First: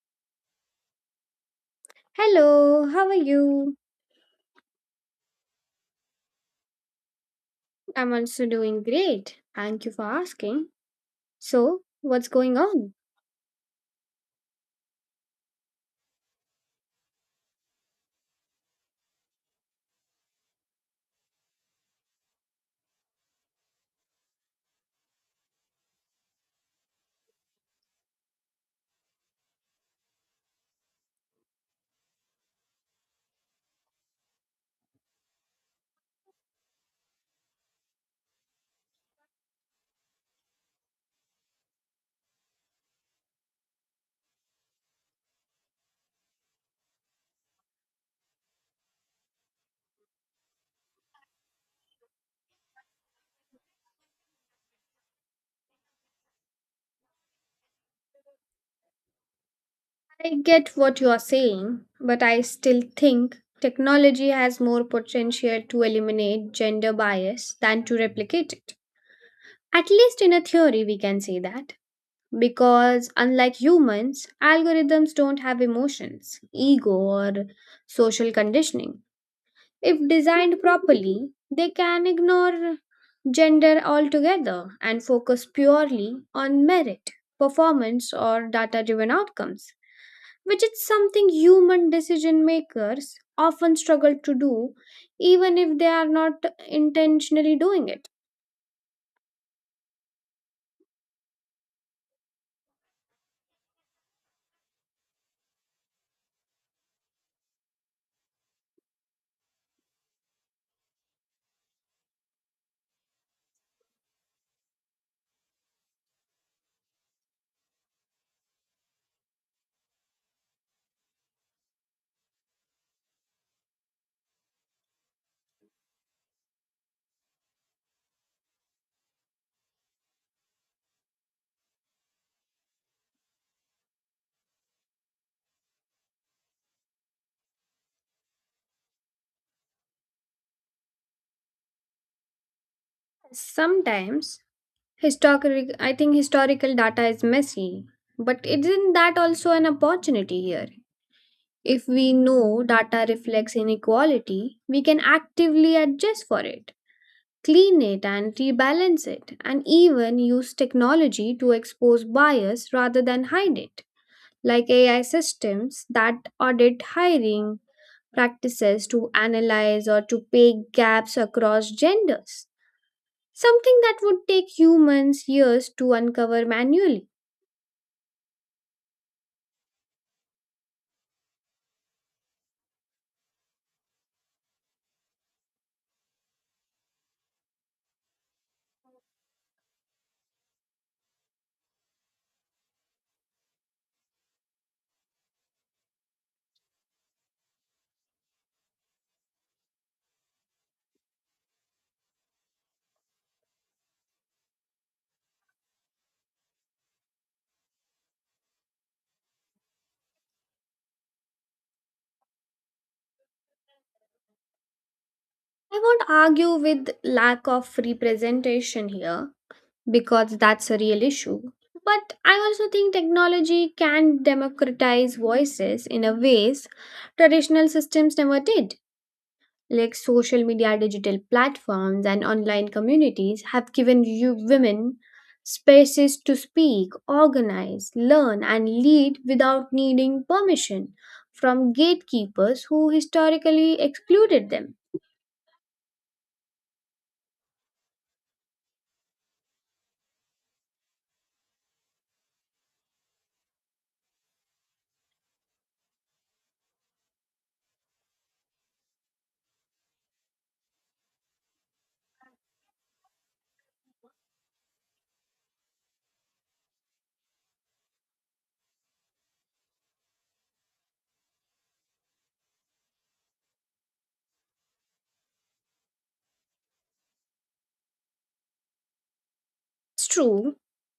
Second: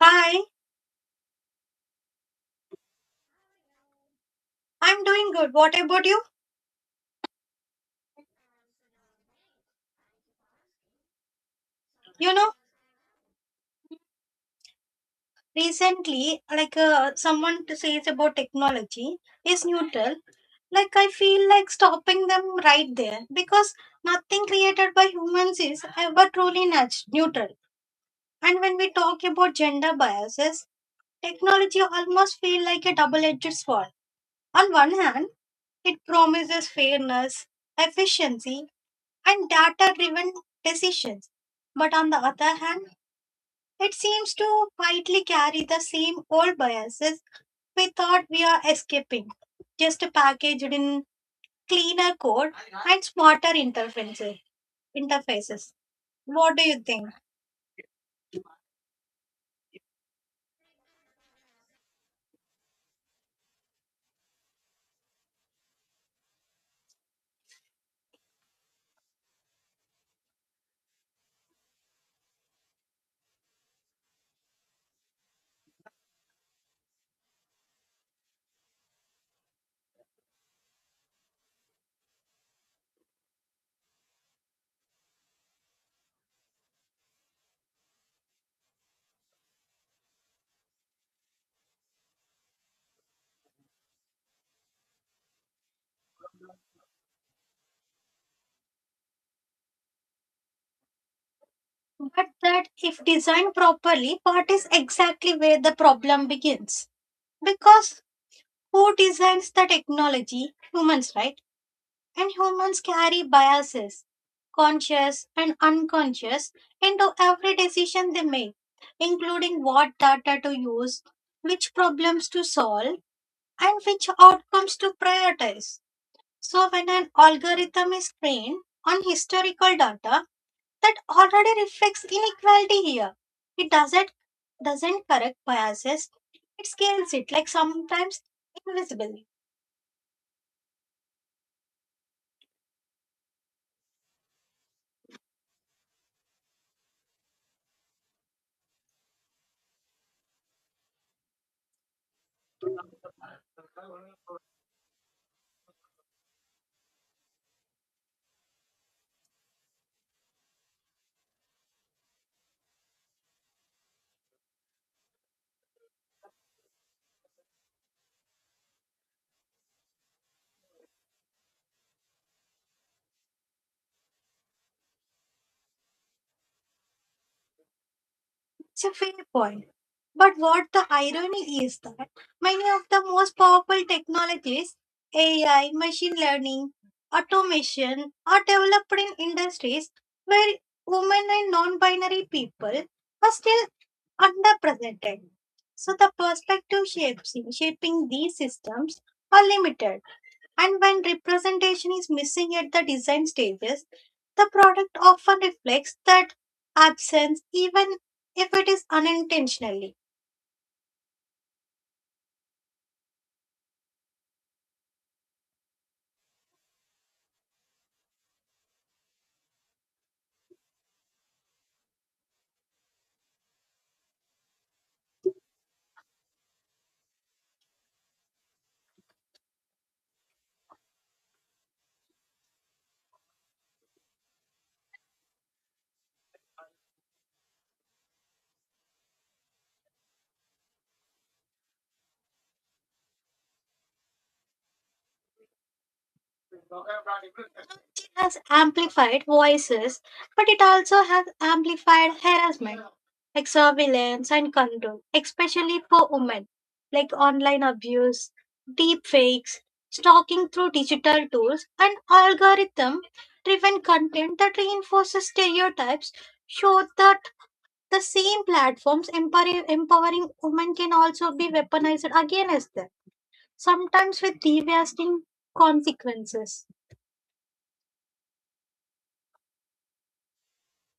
Hi, Hello, how are you? I'm doing good. What about you? I'm also doing great. Thank you for asking. So, what's You know, going on? recently, someone to says about technology is neutral. Like I feel like stopping them right there because nothing created by humans is ever truly neutral. And when we talk about gender biases, technology almost feel like a double-edged sword. On one hand, it promises fairness, efficiency, and data-driven decisions. But on the other hand, it seems to quietly carry the same old biases we thought we are escaping, just packaged in cleaner code and smarter interfaces. What do you think? I get what you are saying, but I still think technology has more potential to eliminate gender bias than to replicate it. At least in a theory, we can say that. Because unlike humans, algorithms don't have emotions, ego, or social conditioning. If designed properly, they can ignore gender altogether and focus purely on merit, performance, or data driven outcomes, which is something human decision makers often struggle to do, even if they are not intentionally doing it. But that, if designed properly, what is exactly where the problem begins? Because who designs the technology? Humans, right? And humans carry biases, conscious and unconscious, into every decision they make, including what data to use, which problems to solve, and which outcomes to prioritize. So, when an algorithm is trained on historical data that already reflects inequality here, it doesn't correct biases, it scales it like sometimes invisibly. Sometimes, I think historical data is messy, but isn't that also an opportunity here? If we know data reflects inequality, we can actively adjust for it, clean it, and rebalance it, and even use technology to expose bias rather than hide it, like AI systems that audit hiring practices to analyze or to pay gaps across genders. Something that would take humans years to uncover manually. It's a fair point. But what the irony is that many of the most powerful technologies, AI, machine learning, automation, are developed in industries where women and non binary people are still underrepresented. So the perspective shapes shaping these systems are limited. And when representation is missing at the design stages, the product often reflects that absence, even if it is unintentionally. I won't argue with lack of representation here because that's a real issue. But I also think technology can democratize voices in a ways traditional systems never did. Like social media, digital platforms, and online communities have given you women spaces to speak, organize, learn, and lead without needing permission from gatekeepers who historically excluded them. Technology has amplified voices, but it also has amplified harassment, like surveillance and control, especially for women, like online abuse, deep fakes, stalking through digital tools, and algorithm driven content that reinforces stereotypes show that the same platforms empowering women can also be weaponized against them, sometimes with devastating consequences. It's true,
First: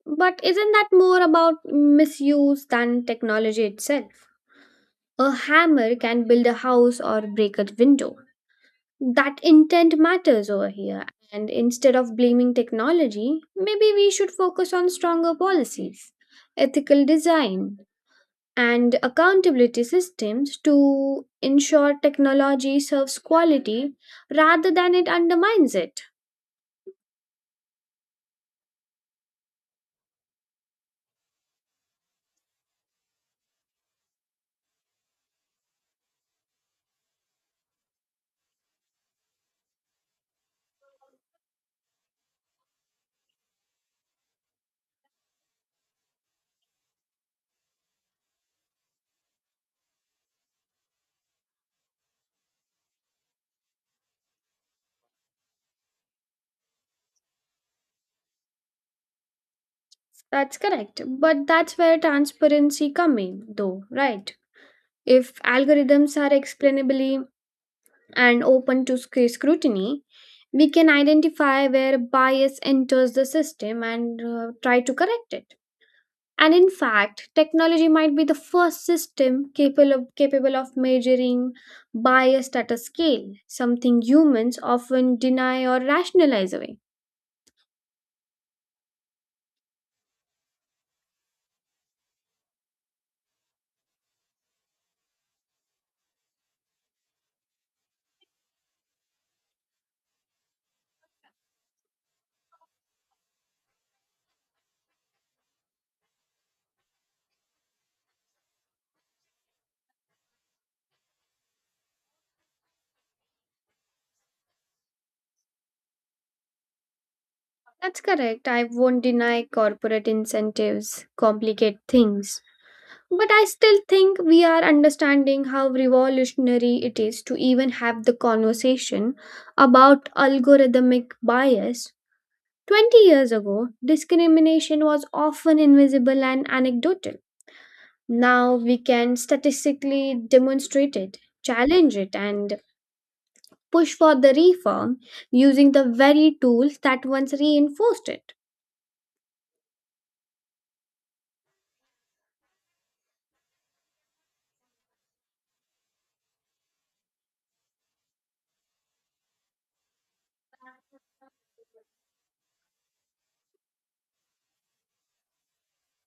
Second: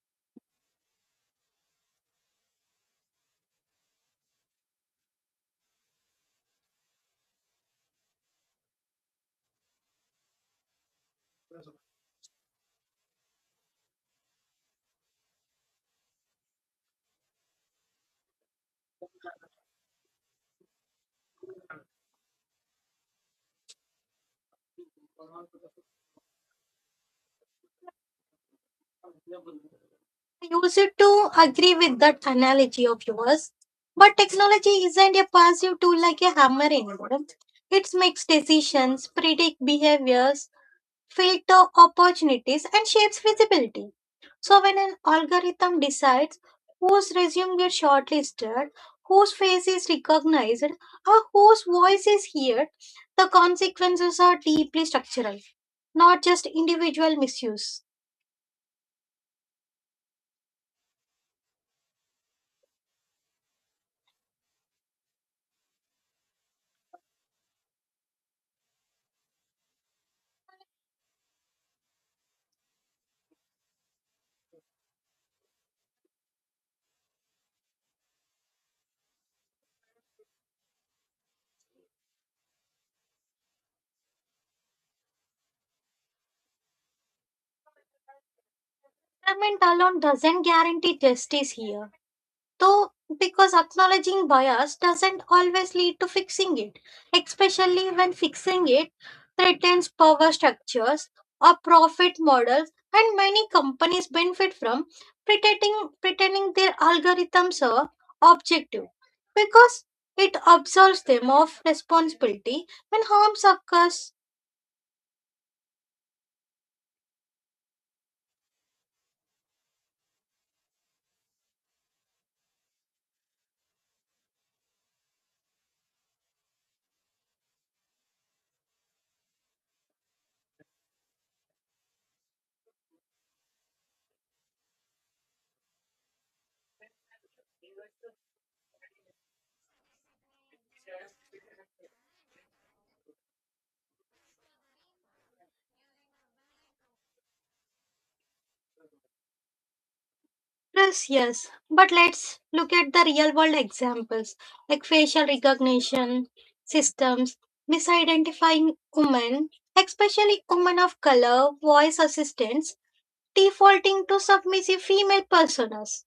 but isn't that more about misuse than technology itself? A hammer can build a house or break a window. That intent matters over here, and instead of blaming technology, maybe we should focus on stronger policies, ethical design, and accountability systems to ensure technology serves quality rather than it undermines it. I used to agree with that analogy of yours, but technology isn't a passive tool like a hammer anymore. It makes decisions, predict behaviors, filter opportunities and shapes visibility. So when an algorithm decides whose resume gets shortlisted, whose face is recognized, or whose voice is heard, the consequences are deeply structural, not just individual misuse. That's correct, but that's where transparency comes in, though, right? If algorithms are explainably and open to scrutiny, we can identify where bias enters the system and try to correct it. And in fact, technology might be the first system capable of measuring bias at a scale, something humans often deny or rationalize away. Government alone doesn't guarantee justice here. Though, because acknowledging bias doesn't always lead to fixing it, especially when fixing it threatens power structures or profit models, and many companies benefit from pretending their algorithms are objective because it absolves them of responsibility when harms occurs. That's correct. I won't deny corporate incentives complicate things. But I still think we are understanding how revolutionary it is to even have the conversation about algorithmic bias. 20 years ago, discrimination was often invisible and anecdotal. Now we can statistically demonstrate it, challenge it, and push for the reform using the very tools that once reinforced it. Yes, yes. But let's look at the real world examples like facial recognition systems, misidentifying women, especially women of color, voice assistants, defaulting to submissive female personas,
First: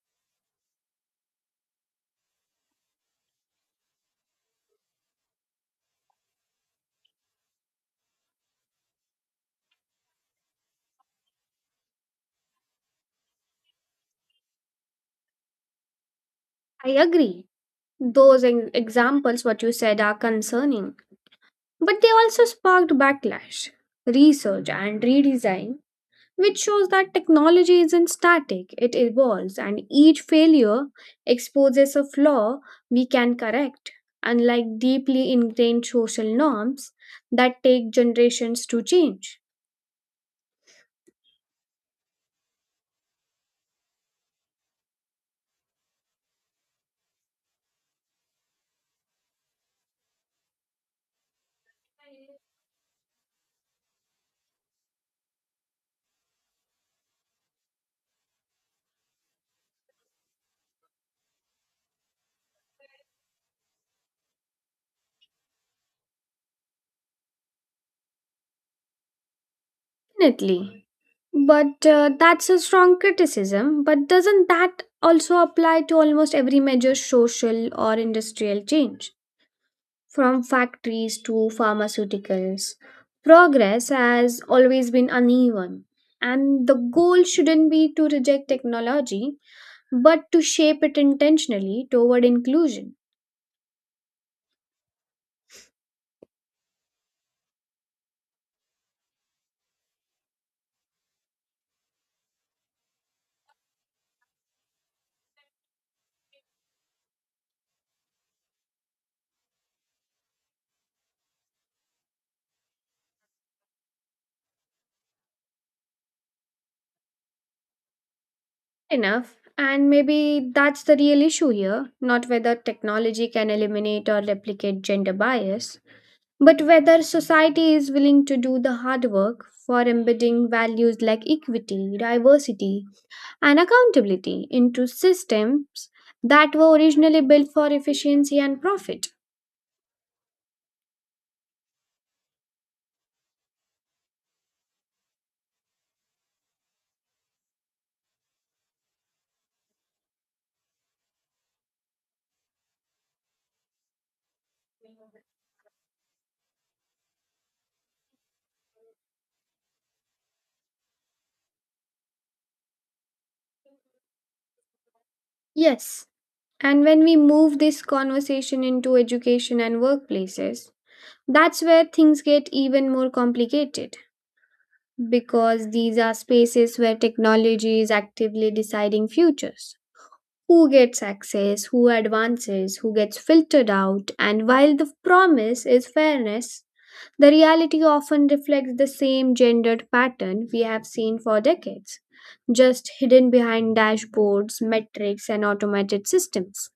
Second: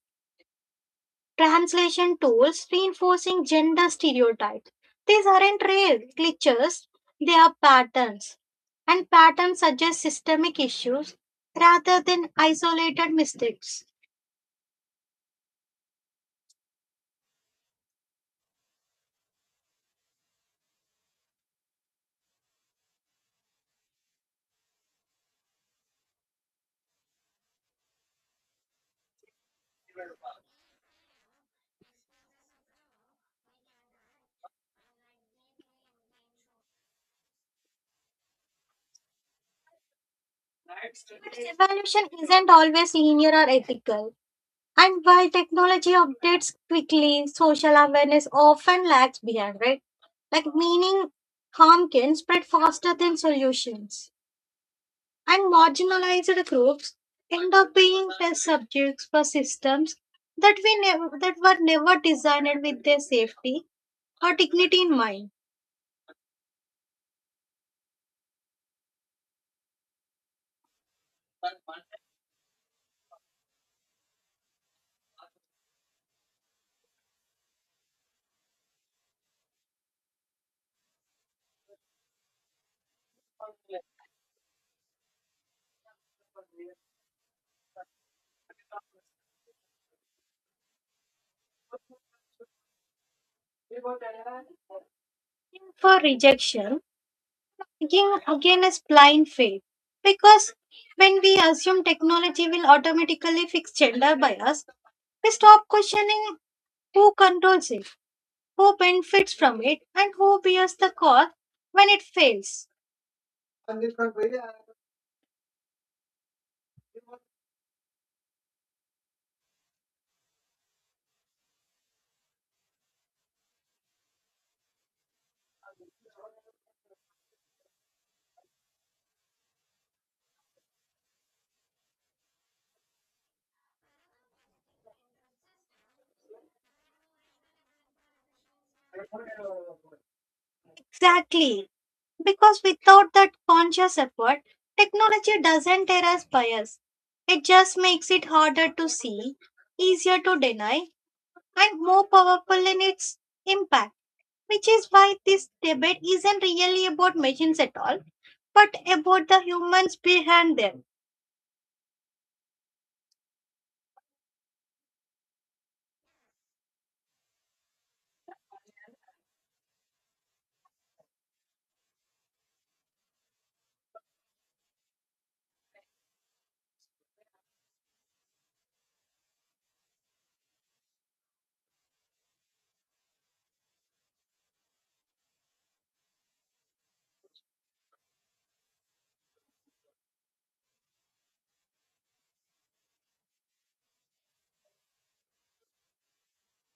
translation tools reinforcing gender stereotypes. These aren't rare glitches, they are patterns. And patterns suggest systemic issues rather than isolated mistakes. I agree. Those examples, what you said, are concerning. But they also sparked backlash, research, and redesign, which shows that technology isn't static, it evolves, and each failure exposes a flaw we can correct, unlike deeply ingrained social norms that take generations to change. But evolution isn't always linear or ethical, and while technology updates quickly, social awareness often lags behind, right? Like, meaning harm can spread faster than solutions, and marginalized groups end up being test subjects for systems that were never designed with their safety or dignity in mind. Definitely. But that's a strong criticism, but doesn't that also apply to almost every major social or industrial change? From factories to pharmaceuticals. Progress has always been uneven, and the goal shouldn't be to reject technology but to shape it intentionally toward inclusion. For rejection, Again is blind faith. Because when we assume technology will automatically fix gender bias, we stop questioning who controls it, who benefits from it, and who bears the cost when it fails. Enough, and maybe that's the real issue here, not whether technology can eliminate or replicate gender bias, but whether society is willing to do the hard work for embedding values like equity, diversity, and accountability into systems that were originally built for efficiency and profit. Exactly. Because without that conscious effort, technology doesn't erase bias. It just makes it harder to see, easier to deny, and more powerful in its impact, which is why this debate isn't really about machines at all, but about the humans behind them. Yes, and when we move this conversation into education and workplaces, that's where things get even more complicated because these are spaces where technology is actively deciding futures. Who gets access, who advances, who gets filtered out, and while the promise is fairness, the reality often reflects the same gendered pattern we have seen for decades, just hidden behind dashboards, metrics, and automated systems.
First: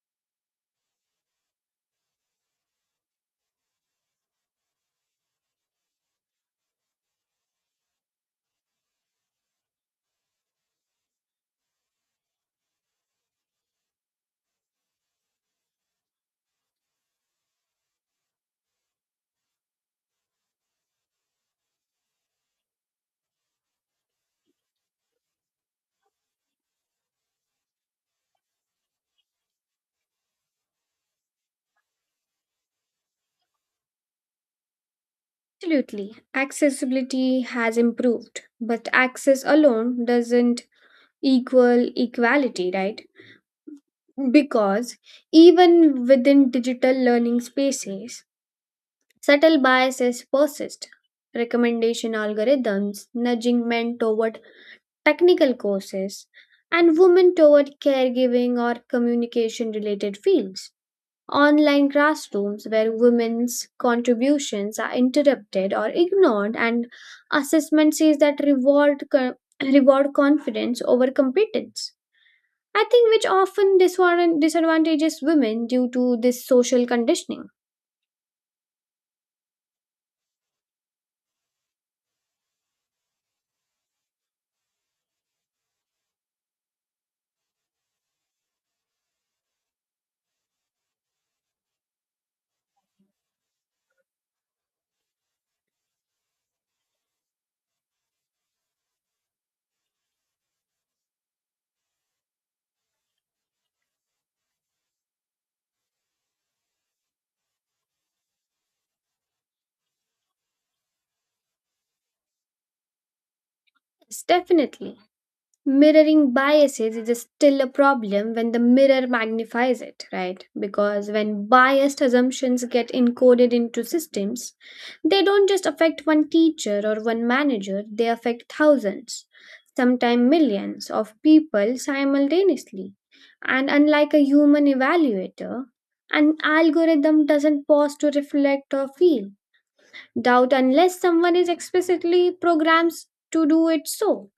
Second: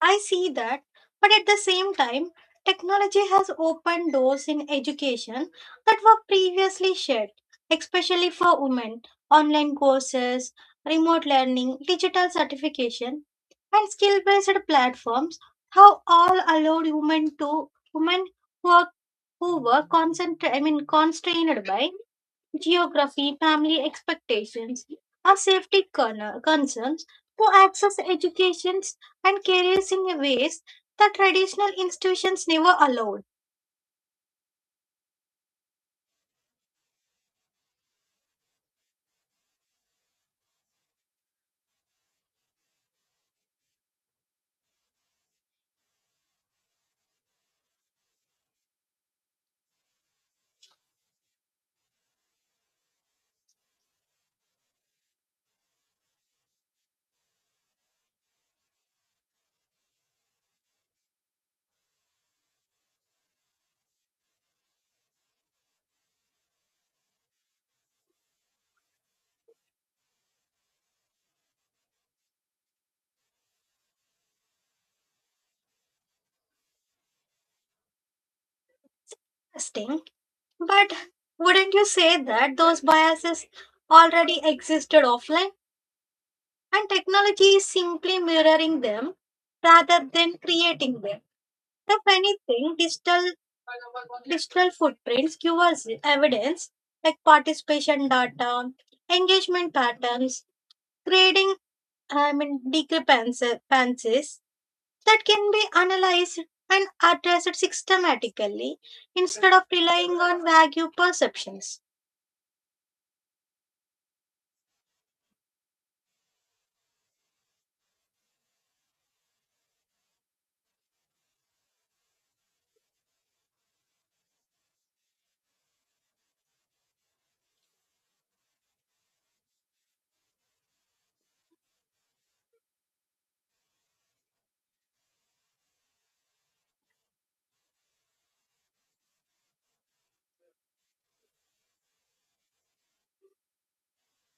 I see that, but at the same time, technology has opened doors in education that were previously shut, especially for women. Online courses, remote learning, digital certification, and skill based platforms have all allowed women to women who are who were constrained by geography, family expectations are concerns to access educations and careers in a ways that traditional institutions never allowed. Absolutely, accessibility has improved, but access alone doesn't equal equality, right? Because even within digital learning spaces, subtle biases persist. Recommendation algorithms nudging men toward technical courses, and women toward caregiving or communication related fields. Online classrooms where women's contributions are interrupted or ignored, and assessment sees that reward, reward confidence over competence. I think which often disadvantages women due to this social conditioning. Sting. But wouldn't you say that those biases already existed offline and technology is simply mirroring them rather than creating them? If anything, digital footprints give us evidence like participation data, engagement patterns, grading, discrepancies that can be analyzed and addressed systematically instead of relying on vague perceptions. Yes, definitely. Mirroring biases is still a problem when the mirror magnifies it, right? Because when biased assumptions get encoded into systems, they don't just affect one teacher or one manager, they affect thousands, sometimes millions of people simultaneously. And unlike a human evaluator, an algorithm doesn't pause to reflect or feel doubt unless someone is explicitly programmed to do it so.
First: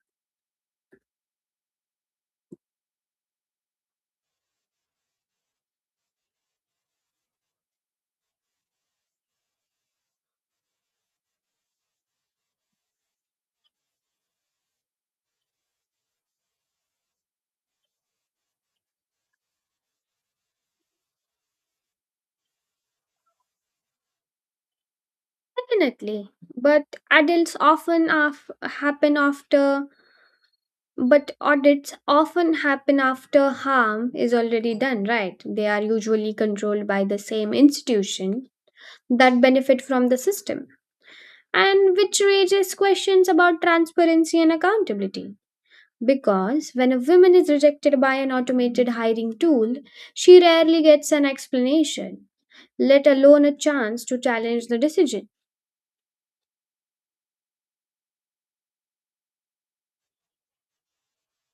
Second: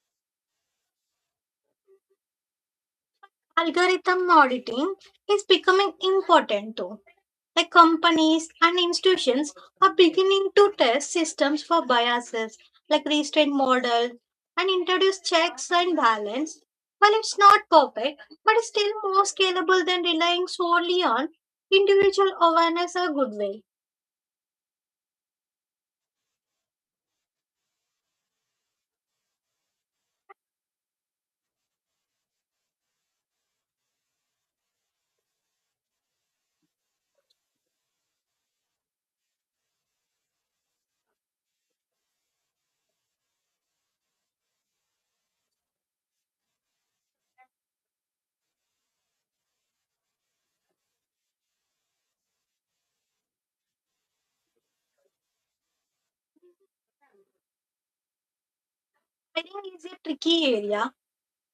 Algorithm auditing is becoming important too. Like companies and institutions are beginning to test systems for biases, like restraint model, and introduce checks and balance. While it's not perfect, but it's still more scalable than relying solely on individual awareness or goodwill. Definitely, but adults often af- happen after, but audits often happen after harm is already done, right? They are usually controlled by the same institution that benefit from the system, and which raises questions about transparency and accountability. Because when a woman is rejected by an automated hiring tool, she rarely gets an explanation, let alone a chance to challenge the decision. I think it's a tricky area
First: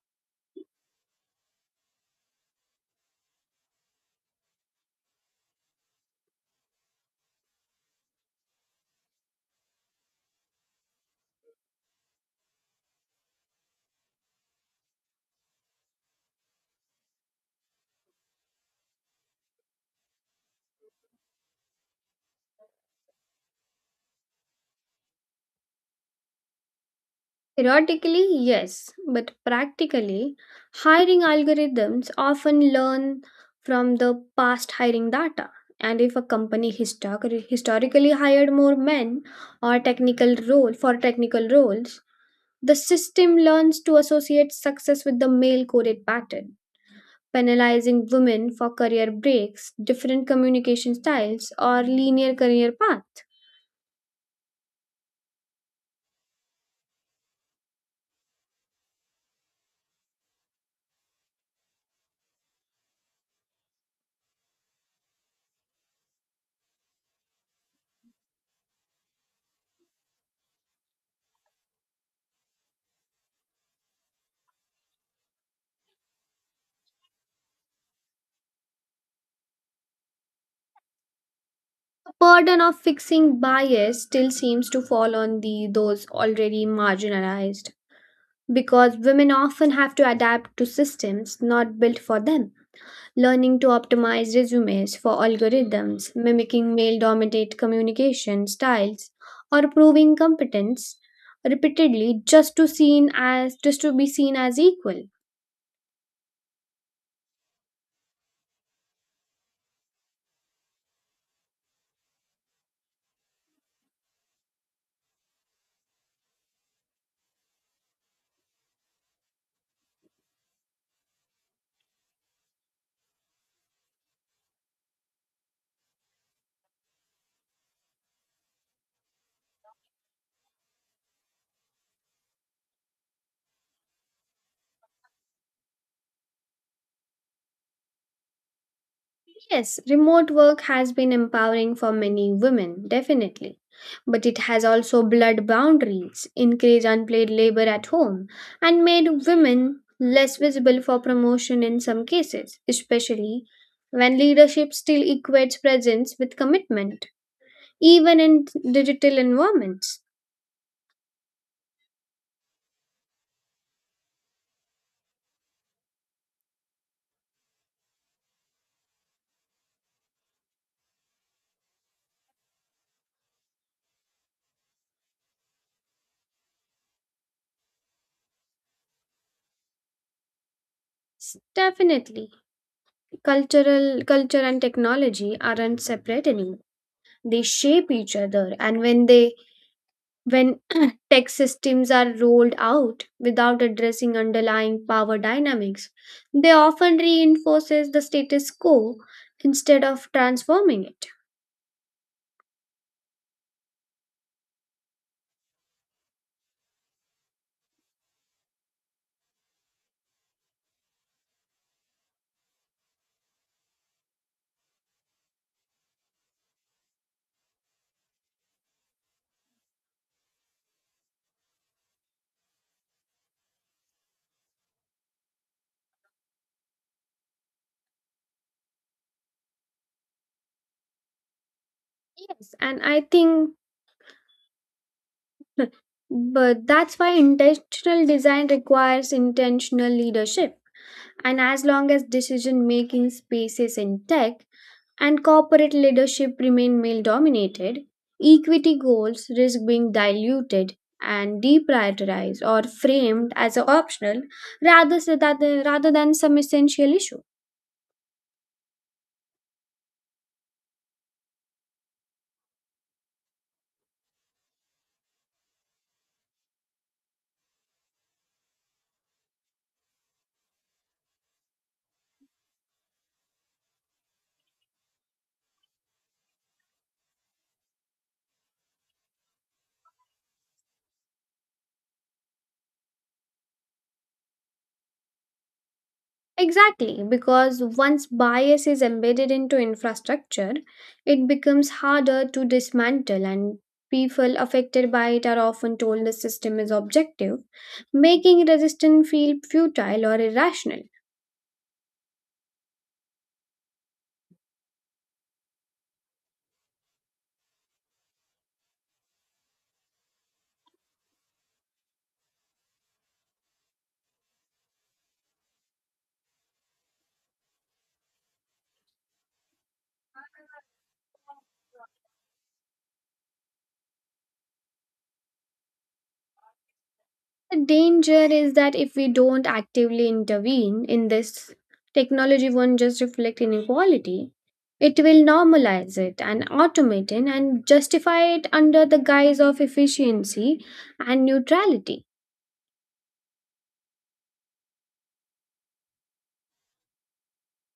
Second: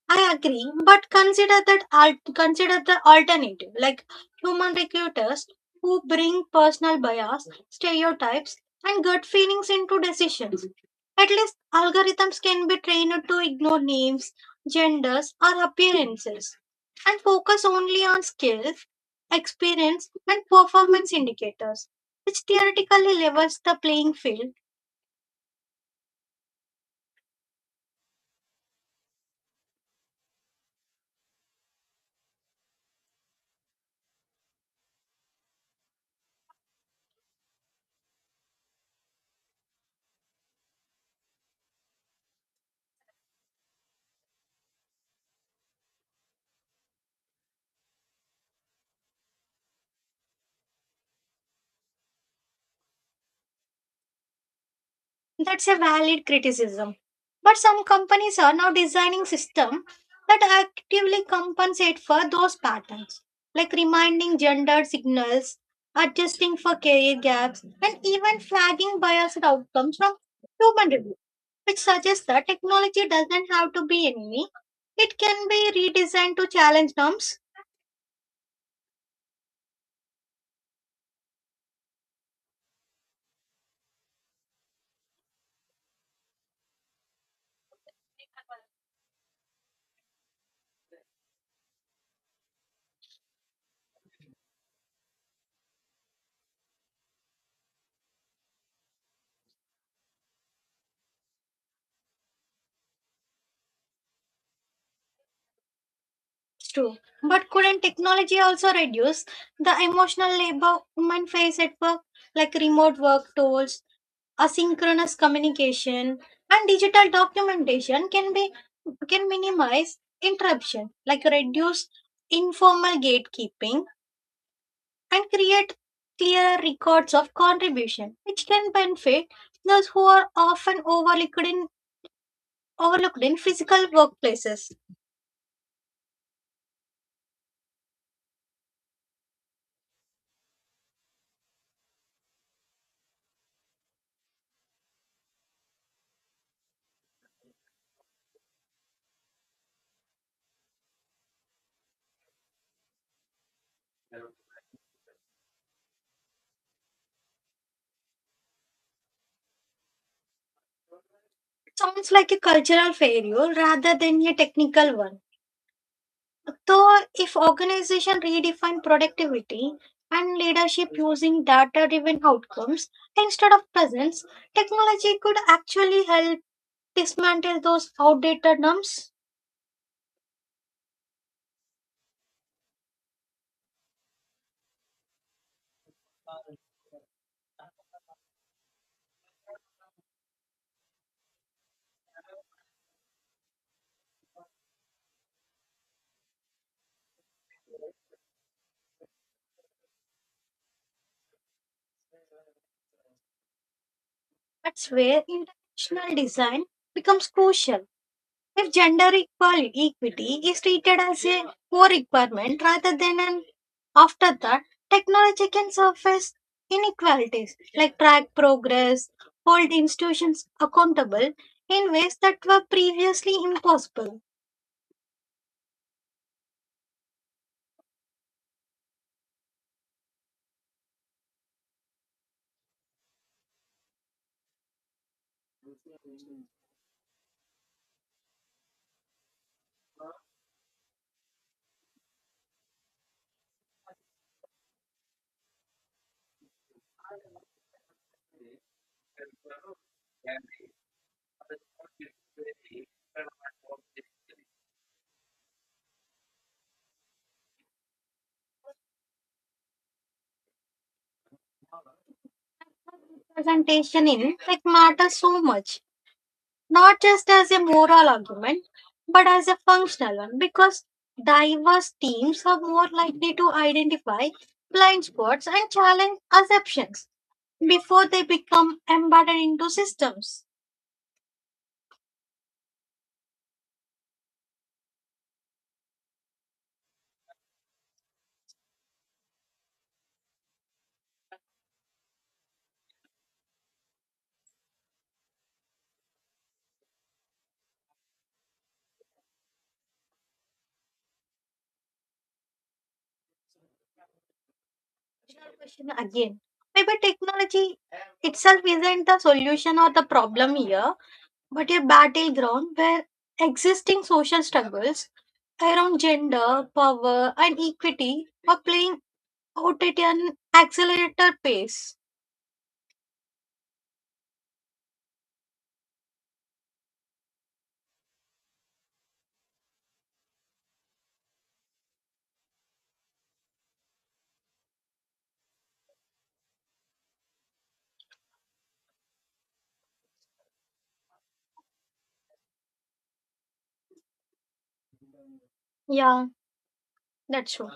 I agree, but consider the alternative, like human recruiters who bring personal bias, stereotypes, and gut feelings into decisions. At least algorithms can be trained to ignore names, genders, or appearances, and focus only on skills, experience, and performance indicators, which theoretically levels the playing field. Theoretically, yes, but practically, hiring algorithms often learn from the past hiring data. And if a company historically hired more men or technical role for technical roles, the system learns to associate success with the male coded pattern, penalizing women for career breaks, different communication styles, or linear career paths. That's a valid criticism. But some companies are now designing systems that actively compensate for those patterns, like reminding gender signals, adjusting for career gaps, and even flagging biased outcomes from human review, which suggests that technology doesn't have to be enemy. It can be redesigned to challenge norms. Burden of fixing bias still seems to fall on the those already marginalized because women often have to adapt to systems not built for them, learning to optimize resumes for algorithms mimicking male dominated communication styles or proving competence repeatedly just to be seen as equal. It's true. But couldn't technology also reduce the emotional labor women face at work, like remote work tools? Asynchronous communication and digital documentation can minimize interruption, like reduce informal gatekeeping and create clearer records of contribution, which can benefit those who are often overlooked in physical workplaces. Yes, remote work has been empowering for many women definitely, but it has also blurred boundaries, encouraged unpaid labor at home, and made women less visible for promotion in some cases, especially when leadership still equates presence with commitment, even in digital environments. Sounds like a cultural failure rather than a technical one. So, if organization redefine productivity and leadership using data-driven outcomes instead of presence, technology could actually help dismantle those outdated norms. Definitely, cultural culture and technology aren't separate anymore. They shape each other, and when tech systems are rolled out without addressing underlying power dynamics. They often reinforces the status quo instead of transforming it. That's where intentional design becomes crucial. If gender equal equity is treated as a core requirement rather than an afterthought, technology can surface inequalities like track progress, hold institutions accountable in ways that were previously impossible. Yes, and I think but that's why intentional design requires intentional leadership. And as long as decision making space is intact and corporate leadership remain male dominated, equity goals risk being diluted and deprioritized or framed as optional, rather, so that rather than some essential issue. Representation in like matters so much, not just as a moral argument, but as a functional one, because diverse teams are more likely to identify blind spots and challenge assumptions before they become embedded into systems. Exactly, because once bias is embedded into infrastructure, it becomes harder to dismantle, and people affected by it are often told the system is objective, making resistance feel futile or irrational. Your question again. Maybe technology itself isn't the solution or the problem here, but a battleground where existing social struggles around gender, power, and equity are playing out at an accelerator pace. The danger is that if we don't actively intervene in this, technology won't just reflect inequality. It will normalize it and automate it and justify it under the guise of efficiency and neutrality. Yeah, that's true.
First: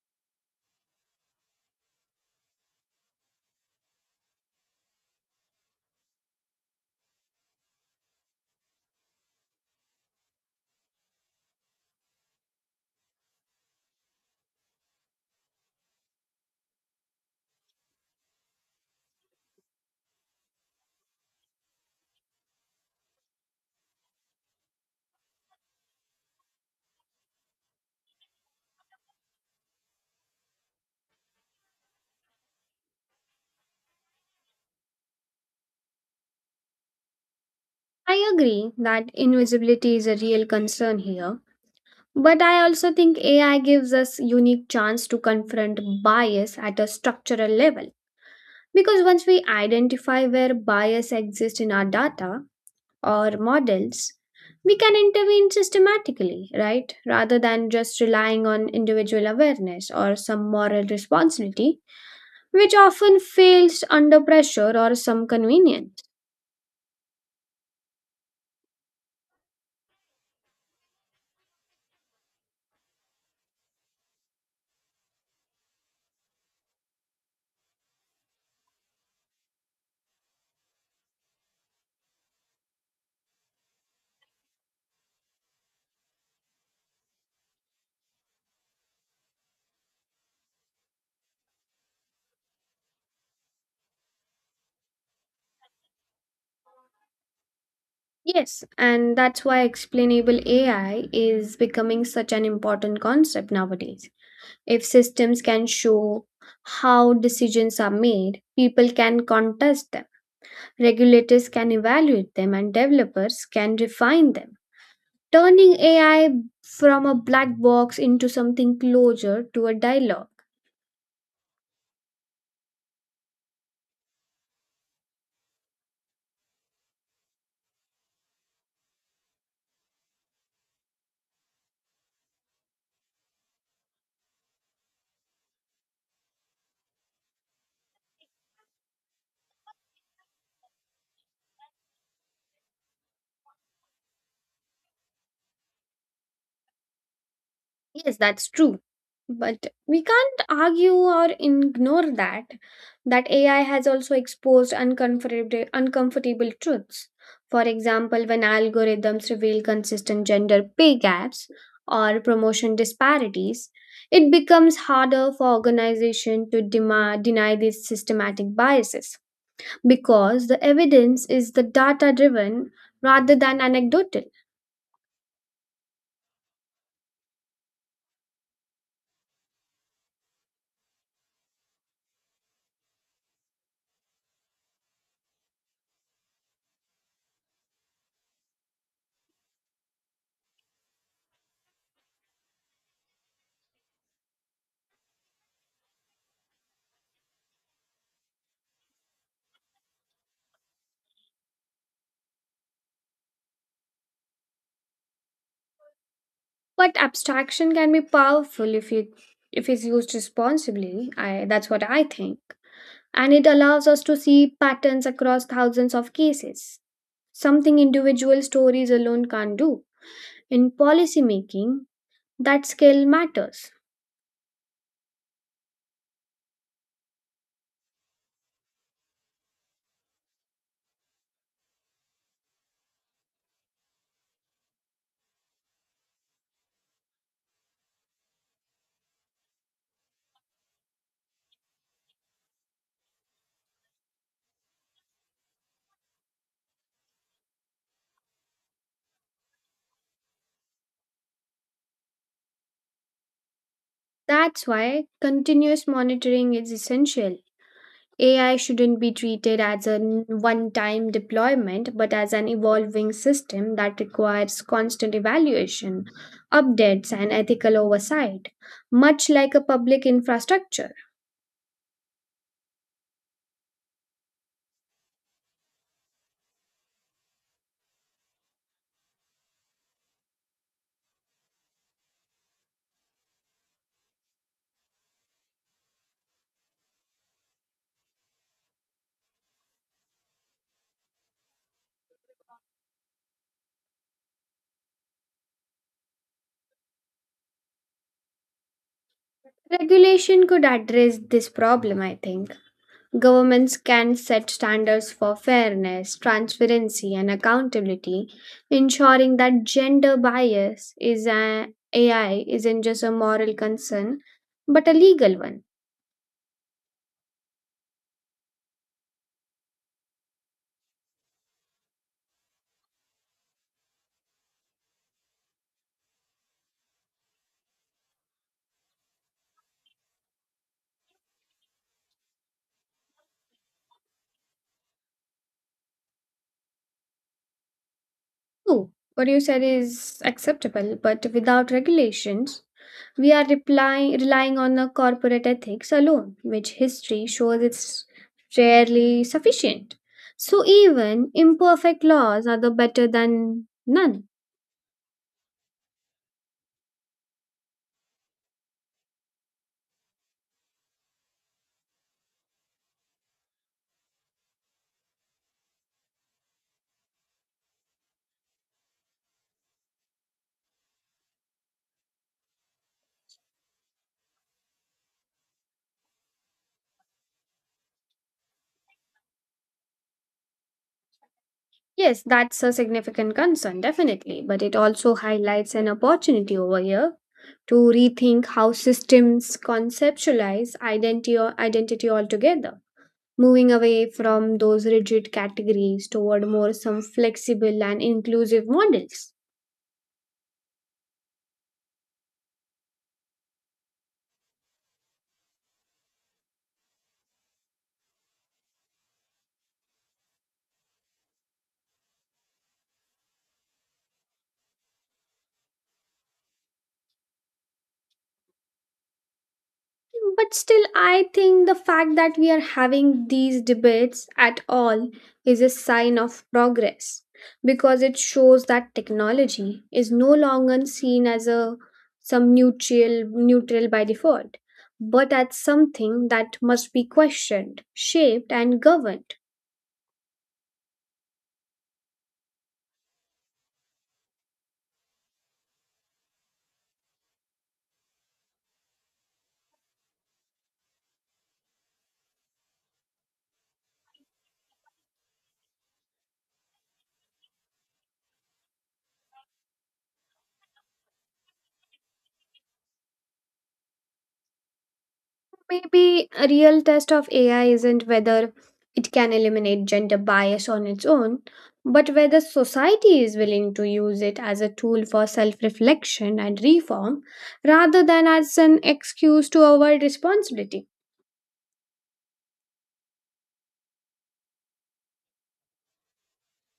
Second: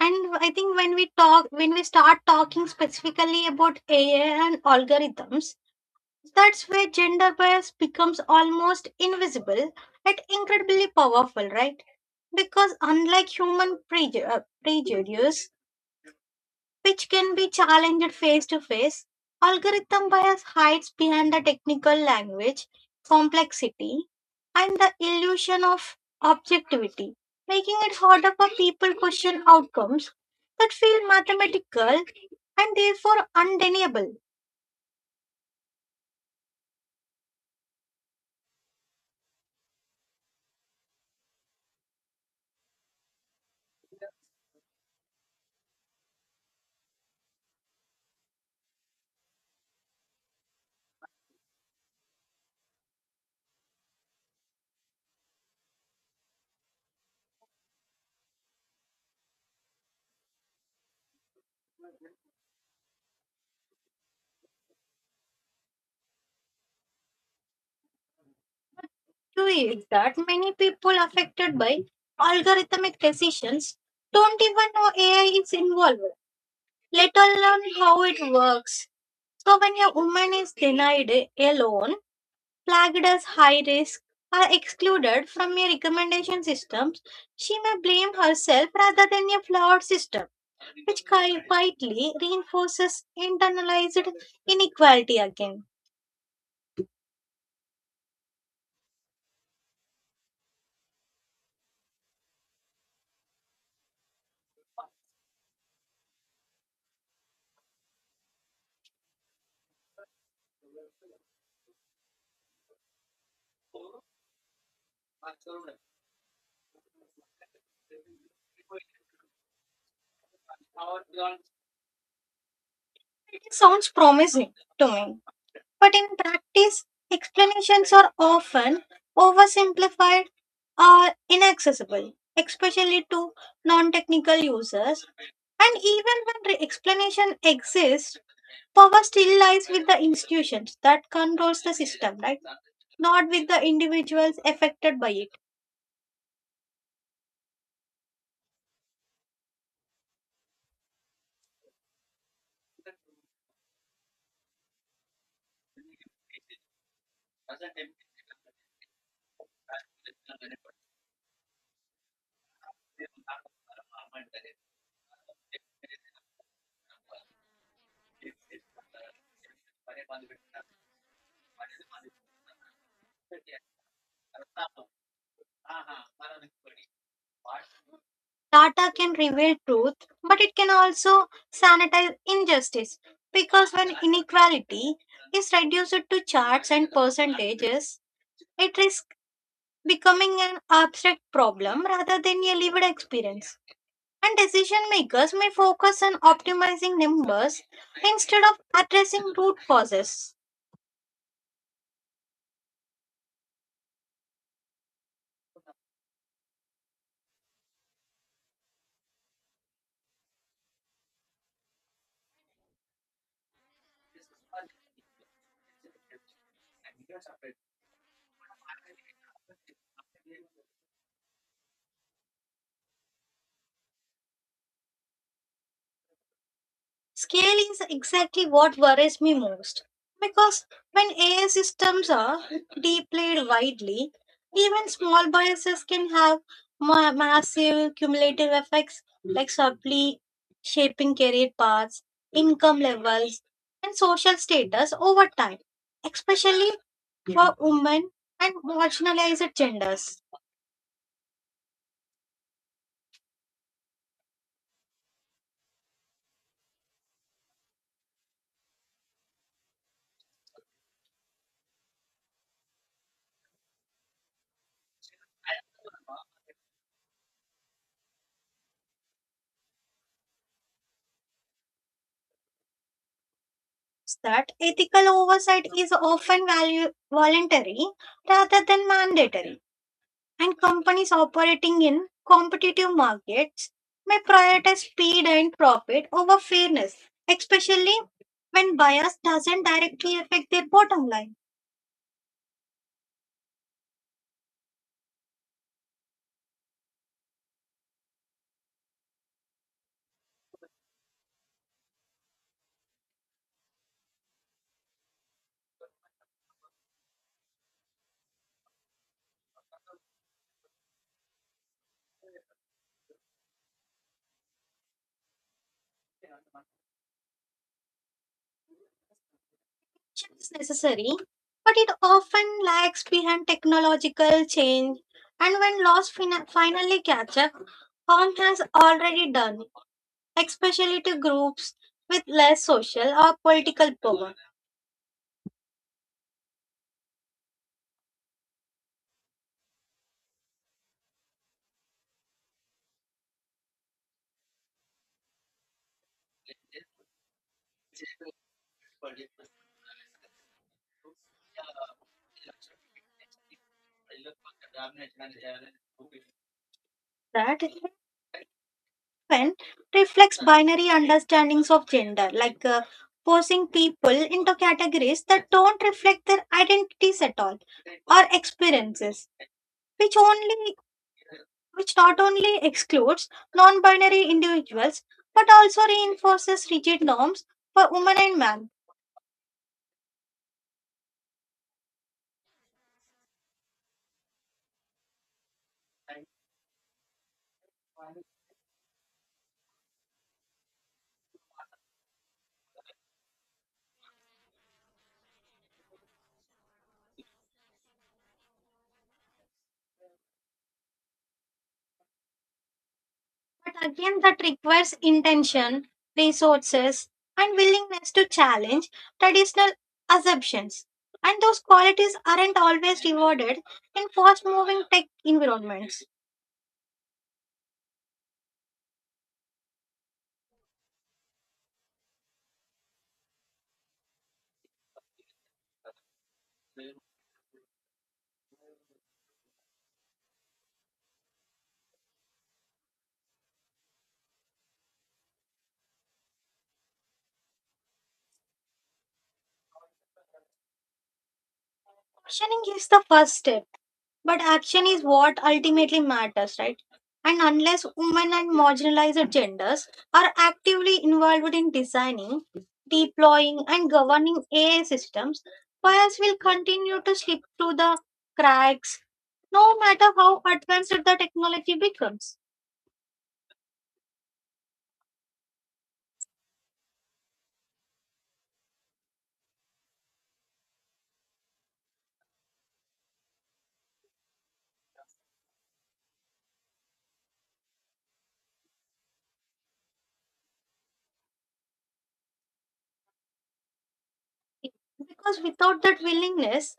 And I think when we start talking specifically about AI and algorithms, that's where gender bias becomes almost invisible yet incredibly powerful, right? Because unlike prejudice, which can be challenged face to face, algorithm bias hides behind the technical language, complexity, and the illusion of objectivity, making it harder for people to question outcomes that feel mathematical and therefore undeniable. I agree that invisibility is a real concern here, but I also think AI gives us unique chance to confront bias at a structural level because once we identify where bias exists in our data or models, we can intervene systematically, right? Rather than just relying on individual awareness or some moral responsibility, which often fails under pressure or some convenience. True is that many people affected by algorithmic decisions don't even know AI is involved, let alone how it works. So, when a woman is denied a loan, flagged as high risk, or excluded from a recommendation system, she may blame herself rather than a flawed system, which quietly reinforces internalized inequality again. Yes, and that's why explainable AI is becoming such an important concept nowadays. If systems can show how decisions are made, people can contest them, regulators can evaluate them, and developers can refine them. Turning AI from a black box into something closer to a dialogue. It sounds promising to me. But in practice, explanations are often oversimplified or inaccessible, especially to non technical users. And even when the explanation exists, power still lies with the institutions that controls the system, right? Not with the individuals affected by it. Yes, that's true. But we can't argue or ignore that AI has also exposed uncomfortable truths. For example, when algorithms reveal consistent gender pay gaps or promotion disparities, it becomes harder for organizations to demand, deny these systematic biases because the evidence is the data driven rather than anecdotal. Data can reveal truth, but it can also sanitize injustice. Because when inequality is reduced to charts and percentages, it risks becoming an abstract problem rather than a lived experience. And decision makers may focus on optimizing numbers instead of addressing root causes. But abstraction can be powerful if it's used responsibly. I that's what I think. And it allows us to see patterns across thousands of cases. Something individual stories alone can't do. In policymaking, that skill matters. Scale is exactly what worries me most because when AI systems are deployed widely, even small biases can have massive cumulative effects like subtly shaping career paths, income levels, and social status over time, especially for women and marginalized genders. That's why continuous monitoring is essential. AI shouldn't be treated as a one time deployment, but as an evolving system that requires constant evaluation, updates, and ethical oversight, much like a public infrastructure. That ethical oversight is often voluntary rather than mandatory and companies operating in competitive markets may prioritize speed and profit over fairness, especially when bias doesn't directly affect their bottom line, Regulation could address this problem, I think. Governments can set standards for fairness, transparency, and accountability, ensuring that gender bias is a AI isn't just a moral concern, but a legal one. which is necessary but it often lags behind technological change and when laws finally catch up harm has already done, especially to groups with less social or political power. True. What you said is acceptable, but without regulations, relying on a corporate ethics alone, which history shows it's rarely sufficient. So even imperfect laws are the better than none. That often reflects binary understandings of gender, forcing people into categories that don't reflect their identities at all or experiences, which only which not only excludes non-binary individuals but also reinforces rigid norms for women and men. Yes, that's a significant concern, definitely, but it also highlights an opportunity over here to rethink how systems conceptualize identity altogether. Moving away from those rigid categories toward more some flexible and inclusive models. But again, that requires intention, resources, and willingness to challenge traditional assumptions. And those qualities aren't always rewarded in fast moving tech environments. But still I think the fact that we are having these debates at all is a sign of progress because it shows that technology is no longer seen as a some neutral by default but as something that must be questioned, shaped and governed. Questioning is the first step, but action is what ultimately matters, right? And unless women and marginalized genders are actively involved in designing, deploying, and governing AI systems, bias will continue to slip through the cracks no matter how advanced the technology becomes. Maybe a real test of AI isn't whether it can eliminate gender bias on its own, but whether society is willing to use it as a tool for self reflection and reform rather than as an excuse to avoid responsibility. Because without that willingness,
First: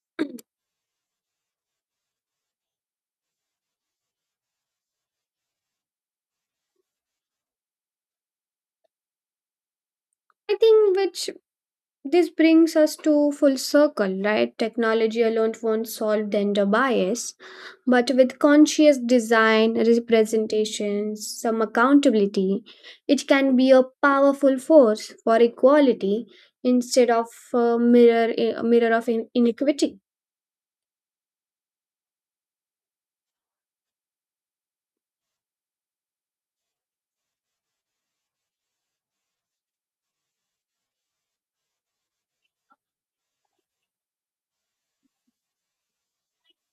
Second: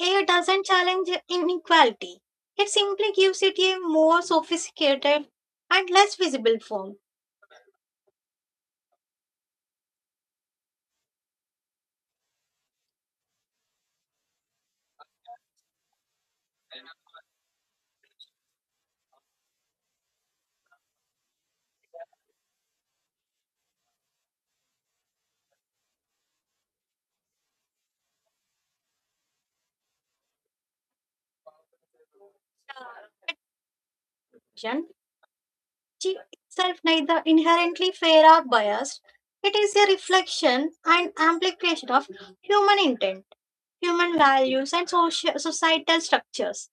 AI doesn't challenge inequality. It simply gives it a more sophisticated and less visible form. I think which This brings us to full circle, right? Technology alone won't solve gender bias, but with conscious design, representations, some accountability, it can be a powerful force for equality instead of a mirror of inequity. Attention, which itself neither inherently fair or biased, it is a reflection and amplification of human intent, human values, and societal structures.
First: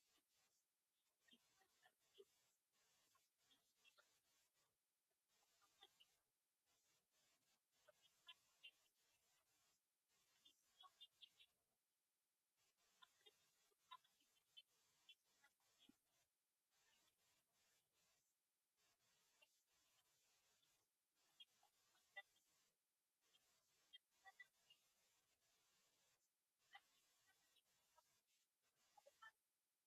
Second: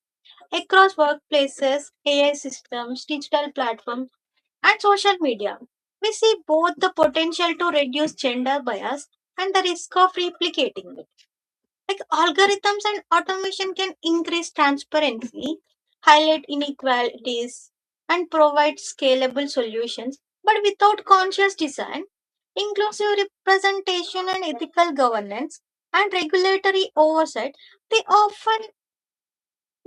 Across workplaces, AI systems, digital platforms, and social media. We see both the potential to reduce gender bias and the risk of replicating it. Like algorithms and automation can increase transparency, highlight inequalities, and provide scalable solutions, but without conscious design, inclusive representation and ethical governance and regulatory oversight, they often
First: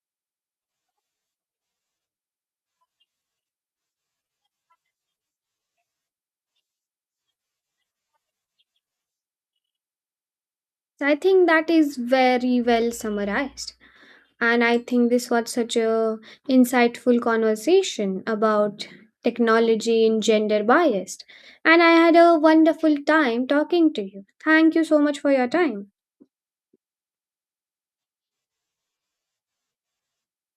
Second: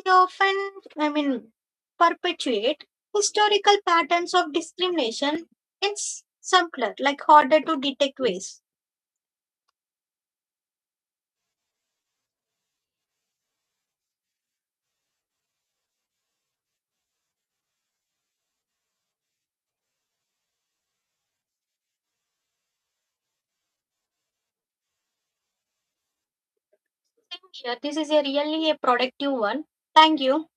they often, I mean, perpetuate historical patterns of discrimination in simpler, like harder to detect ways. So I think that is very well summarized. And I think this was such a insightful conversation about technology and gender bias. And I had a wonderful time talking to you. Thank you so much for your time. Same here. This is a really a productive one. Thank you.